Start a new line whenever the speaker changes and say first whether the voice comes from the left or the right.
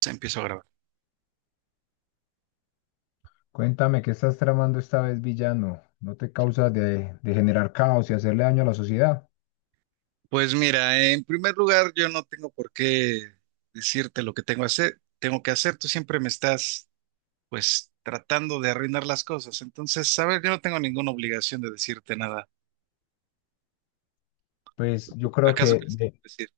right: Se empiezo a grabar.
left: Cuéntame, ¿qué estás tramando esta vez, villano? ¿No te causa de generar caos y hacerle daño a la sociedad?
right: Pues mira, en primer lugar, yo no tengo por qué decirte lo que tengo que hacer, Tú siempre me estás, pues, tratando de arruinar las cosas. Entonces, sabes, yo no tengo ninguna obligación de decirte nada.
left: Pues yo creo
right: ¿Acaso
left: que
right: quieres que te decir?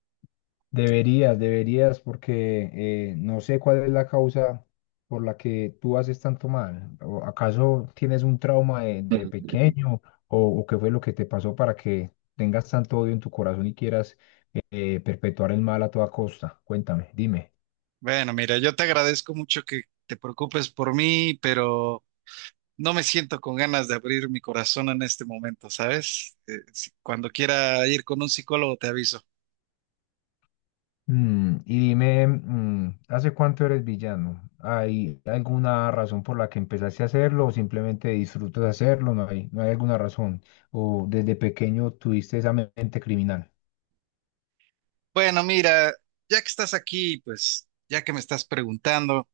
left: deberías, porque no sé cuál es la causa por la que tú haces tanto mal. ¿O acaso tienes un trauma de
right: Mm.
left: pequeño o qué fue lo que te pasó para que tengas tanto odio en tu corazón y quieras perpetuar el mal a toda costa? Cuéntame, dime.
right: Bueno, mira, yo te agradezco mucho que te preocupes por mí, pero no me siento con ganas de abrir mi corazón en este momento, ¿sabes? Cuando quiera ir con un psicólogo, te aviso.
left: Y dime, ¿hace cuánto eres villano? ¿Hay alguna razón por la que empezaste a hacerlo o simplemente disfrutas hacerlo? No hay alguna razón. ¿O desde pequeño tuviste esa mente criminal?
right: Bueno, mira, ya que estás aquí, pues, ya que me estás preguntando.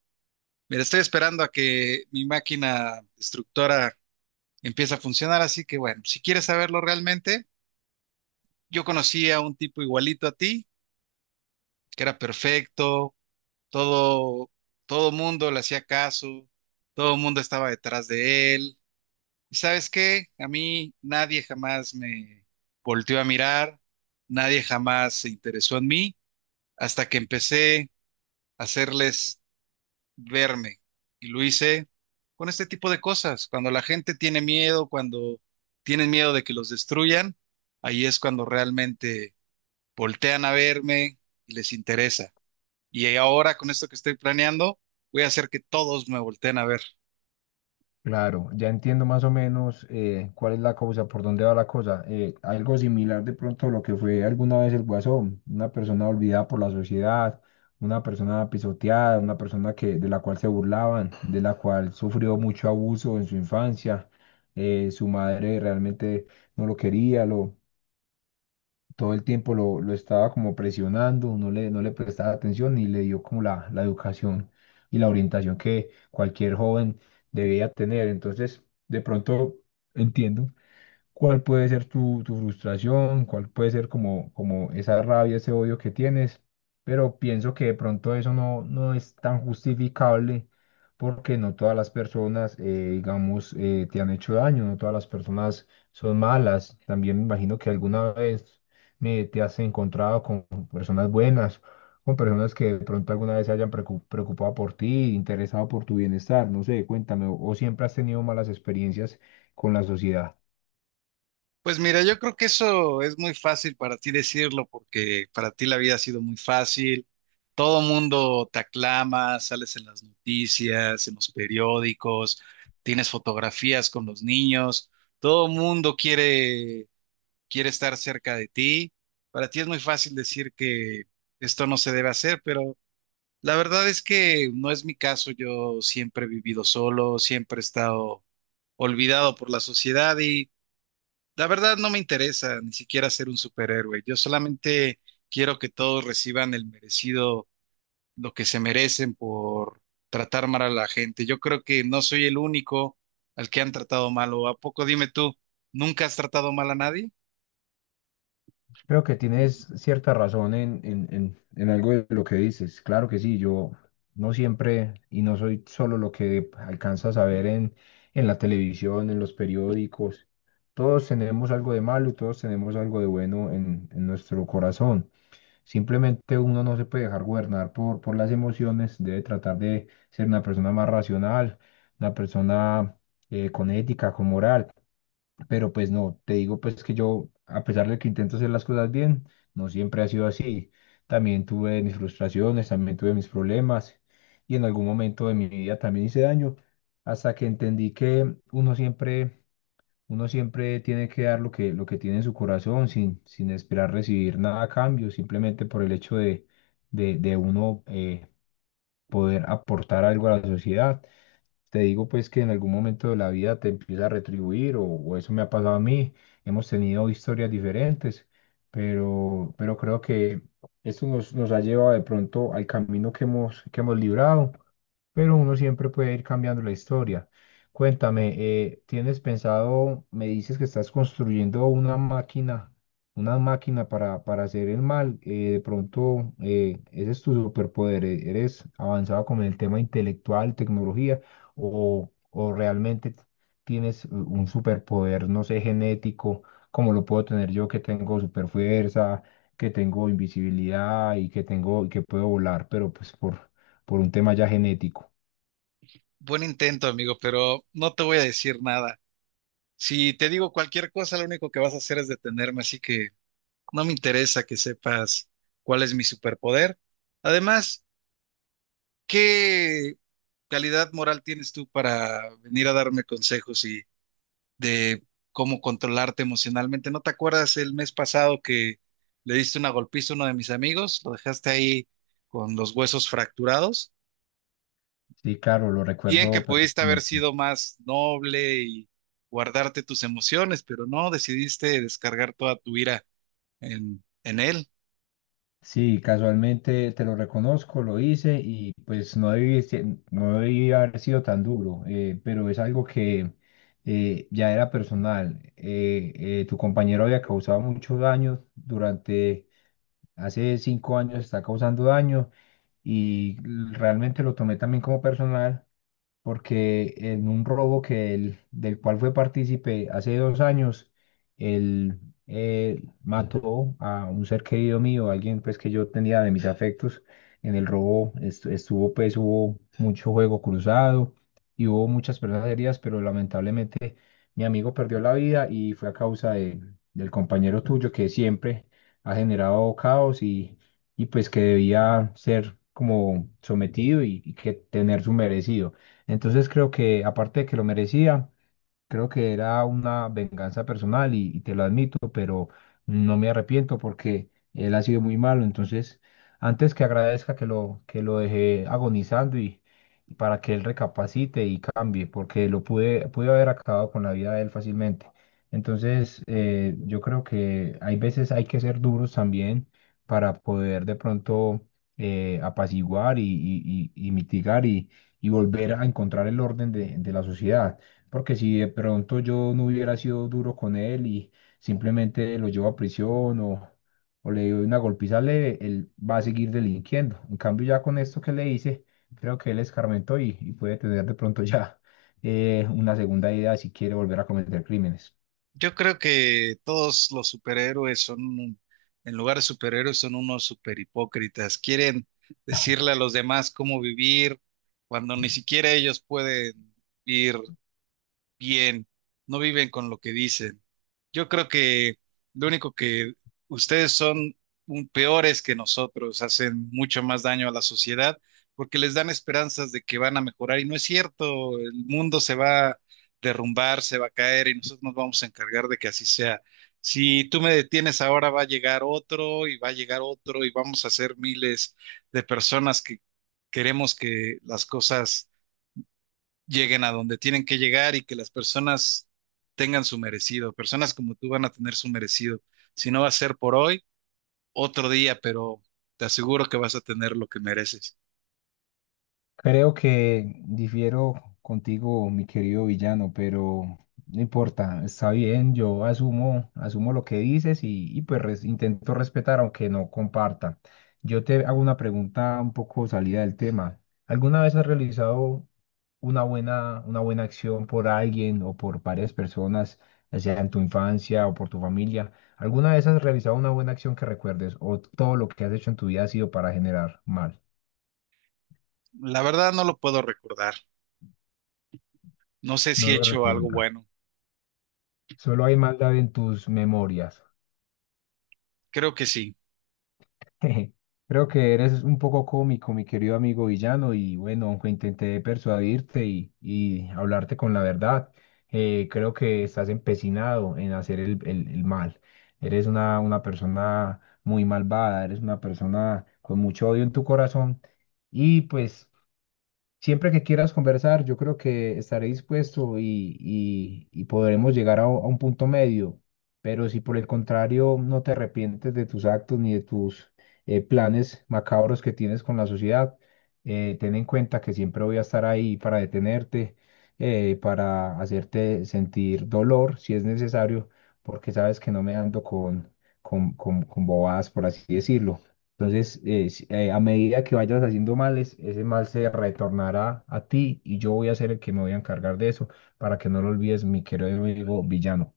right: Mira, estoy esperando a que mi máquina destructora empiece a funcionar, así que bueno, si quieres saberlo realmente, yo conocí a un tipo igualito a ti, que era perfecto, todo, todo mundo le hacía caso, todo el mundo estaba detrás de él. ¿Y sabes qué? A mí nadie jamás me volteó a mirar, nadie jamás se interesó en mí, hasta que empecé a hacerles verme. Y lo hice con este tipo de cosas. Cuando la gente tiene miedo, cuando tienen miedo de que los destruyan, ahí es cuando realmente voltean a verme y les interesa. Y ahora con esto que estoy planeando, voy a hacer que todos me volteen a ver.
left: Claro, ya entiendo más o menos cuál es la cosa, por dónde va la cosa. Algo similar de pronto a lo que fue alguna vez el Guasón, una persona olvidada por la sociedad, una persona pisoteada, una persona que, de la cual se burlaban, de la cual sufrió mucho abuso en su infancia. Su madre realmente no lo quería, todo el tiempo lo estaba como presionando, no le prestaba atención y le dio como la educación y la orientación que cualquier joven debía tener. Entonces, de pronto entiendo cuál puede ser tu frustración, cuál puede ser como, como esa rabia, ese odio que tienes, pero pienso que de pronto eso no es tan justificable porque no todas las personas, digamos, te han hecho daño, no todas las personas son malas. También me imagino que alguna vez te has encontrado con personas buenas, con personas que de pronto alguna vez se hayan preocupado por ti, interesado por tu bienestar, no sé, cuéntame, o siempre has tenido malas experiencias con la sociedad.
right: Pues mira, yo creo que eso es muy fácil para ti decirlo, porque para ti la vida ha sido muy fácil. Todo mundo te aclama, sales en las noticias, en los periódicos, tienes fotografías con los niños, todo mundo quiere, quiere estar cerca de ti. Para ti es muy fácil decir que esto no se debe hacer, pero la verdad es que no es mi caso. Yo siempre he vivido solo, siempre he estado olvidado por la sociedad, la verdad no me interesa ni siquiera ser un superhéroe. Yo solamente quiero que todos reciban el merecido, lo que se merecen por tratar mal a la gente. Yo creo que no soy el único al que han tratado mal. ¿O a poco dime tú, nunca has tratado mal a nadie?
left: Creo que tienes cierta razón en algo de lo que dices. Claro que sí, yo no siempre y no soy solo lo que alcanzas a ver en la televisión, en los periódicos. Todos tenemos algo de malo y todos tenemos algo de bueno en nuestro corazón. Simplemente uno no se puede dejar gobernar por las emociones, debe tratar de ser una persona más racional, una persona con ética, con moral. Pero pues no, te digo pues que yo, a pesar de que intento hacer las cosas bien, no siempre ha sido así. También tuve mis frustraciones, también tuve mis problemas y en algún momento de mi vida también hice daño, hasta que entendí que uno siempre tiene que dar lo que tiene en su corazón sin, sin esperar recibir nada a cambio, simplemente por el hecho de uno poder aportar algo a la sociedad. Te digo pues que en algún momento de la vida te empieza a retribuir o eso me ha pasado a mí. Hemos tenido historias diferentes, pero creo que esto nos ha llevado de pronto al camino que hemos librado pero uno siempre puede ir cambiando la historia. Cuéntame, ¿tienes pensado, me dices que estás construyendo una máquina para hacer el mal? De pronto, ese es tu superpoder, ¿eres avanzado con el tema intelectual, tecnología, o realmente tienes un superpoder, no sé, genético, como lo puedo tener yo, que tengo superfuerza, que tengo invisibilidad y que tengo, y que puedo volar, pero pues por un tema ya genético?
right: Buen intento, amigo, pero no te voy a decir nada. Si te digo cualquier cosa, lo único que vas a hacer es detenerme, así que no me interesa que sepas cuál es mi superpoder. Además, ¿qué calidad moral tienes tú para venir a darme consejos y de cómo controlarte emocionalmente? ¿No te acuerdas el mes pasado que le diste una golpiza a uno de mis amigos? Lo dejaste ahí con los huesos fracturados.
left: Sí, claro, lo
right: Bien que
left: recuerdo
right: pudiste haber
left: perfectamente.
right: sido más noble y guardarte tus emociones, pero no, decidiste descargar toda tu ira en él.
left: Sí, casualmente te lo reconozco, lo hice y pues no debí, no debí haber sido tan duro, pero es algo que ya era personal. Tu compañero había causado mucho daño durante, hace cinco años está causando daño y realmente lo tomé también como personal porque en un robo que del cual fue partícipe hace dos años, él mató a un ser querido mío, alguien pues que yo tenía de mis afectos. En el robo estuvo pues hubo mucho juego cruzado y hubo muchas personas heridas, pero lamentablemente mi amigo perdió la vida y fue a del compañero tuyo que siempre ha generado caos y pues que debía ser como sometido y que tener su merecido. Entonces creo que aparte de que lo merecía, creo que era una venganza personal y te lo admito, pero no me arrepiento porque él ha sido muy malo. Entonces, antes que agradezca que que lo dejé agonizando y para que él recapacite y cambie, porque lo pude haber acabado con la vida de él fácilmente. Entonces, yo creo que hay veces hay que ser duros también para poder de pronto apaciguar y mitigar y volver a encontrar el orden de la sociedad. Porque si de pronto yo no hubiera sido duro con él y simplemente lo llevo a prisión o le doy una golpiza leve, él va a seguir delinquiendo. En cambio, ya con esto que le hice, creo que él escarmentó y puede tener de pronto ya una segunda idea si quiere volver a cometer crímenes.
right: Yo creo que todos los superhéroes son, en lugar de superhéroes, son unos superhipócritas. Quieren decirle a los demás cómo vivir cuando ni siquiera ellos pueden vivir bien, no viven con lo que dicen. Yo creo que lo único que ustedes son peores que nosotros, hacen mucho más daño a la sociedad porque les dan esperanzas de que van a mejorar y no es cierto, el mundo se va a derrumbar, se va a caer y nosotros nos vamos a encargar de que así sea. Si tú me detienes ahora, va a llegar otro y va a llegar otro y vamos a ser miles de personas que queremos que las cosas lleguen a donde tienen que llegar y que las personas tengan su merecido. Personas como tú van a tener su merecido. Si no va a ser por hoy, otro día, pero te aseguro que vas a tener lo que mereces.
left: Creo que difiero contigo, mi querido villano, pero no importa, está bien, yo asumo, asumo lo que dices y pues intento respetar aunque no comparta. Yo te hago una pregunta un poco salida del tema. ¿Alguna vez has realizado una buena acción por alguien o por varias personas, ya sea en tu infancia o por tu familia? ¿Alguna vez has realizado una buena acción que recuerdes o todo lo que has hecho en tu vida ha sido para generar mal?
right: La verdad no lo puedo recordar. No sé si
left: No
right: he
left: lo
right: hecho algo
left: recuerdas.
right: bueno.
left: Solo hay maldad en tus memorias.
right: Creo que sí.
left: Creo que eres un poco cómico, mi querido amigo villano, y bueno, aunque intenté persuadirte y hablarte con la verdad, creo que estás empecinado en hacer el mal. Eres una persona muy malvada, eres una persona con mucho odio en tu corazón y pues siempre que quieras conversar, yo creo que estaré dispuesto y podremos llegar a, a un punto medio. Pero si por el contrario no te arrepientes de tus actos ni de tus planes macabros que tienes con la sociedad, ten en cuenta que siempre voy a estar ahí para detenerte, para hacerte sentir dolor si es necesario, porque sabes que no me ando con bobadas, por así decirlo. Entonces, a medida que vayas haciendo males, ese mal se retornará a ti y yo voy a ser el que me voy a encargar de eso para que no lo olvides, mi querido amigo villano.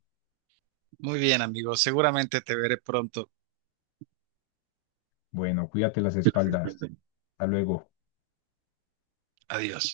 right: Muy bien, amigo. Seguramente te veré pronto.
left: Bueno, cuídate las espaldas. Hasta luego.
right: Adiós.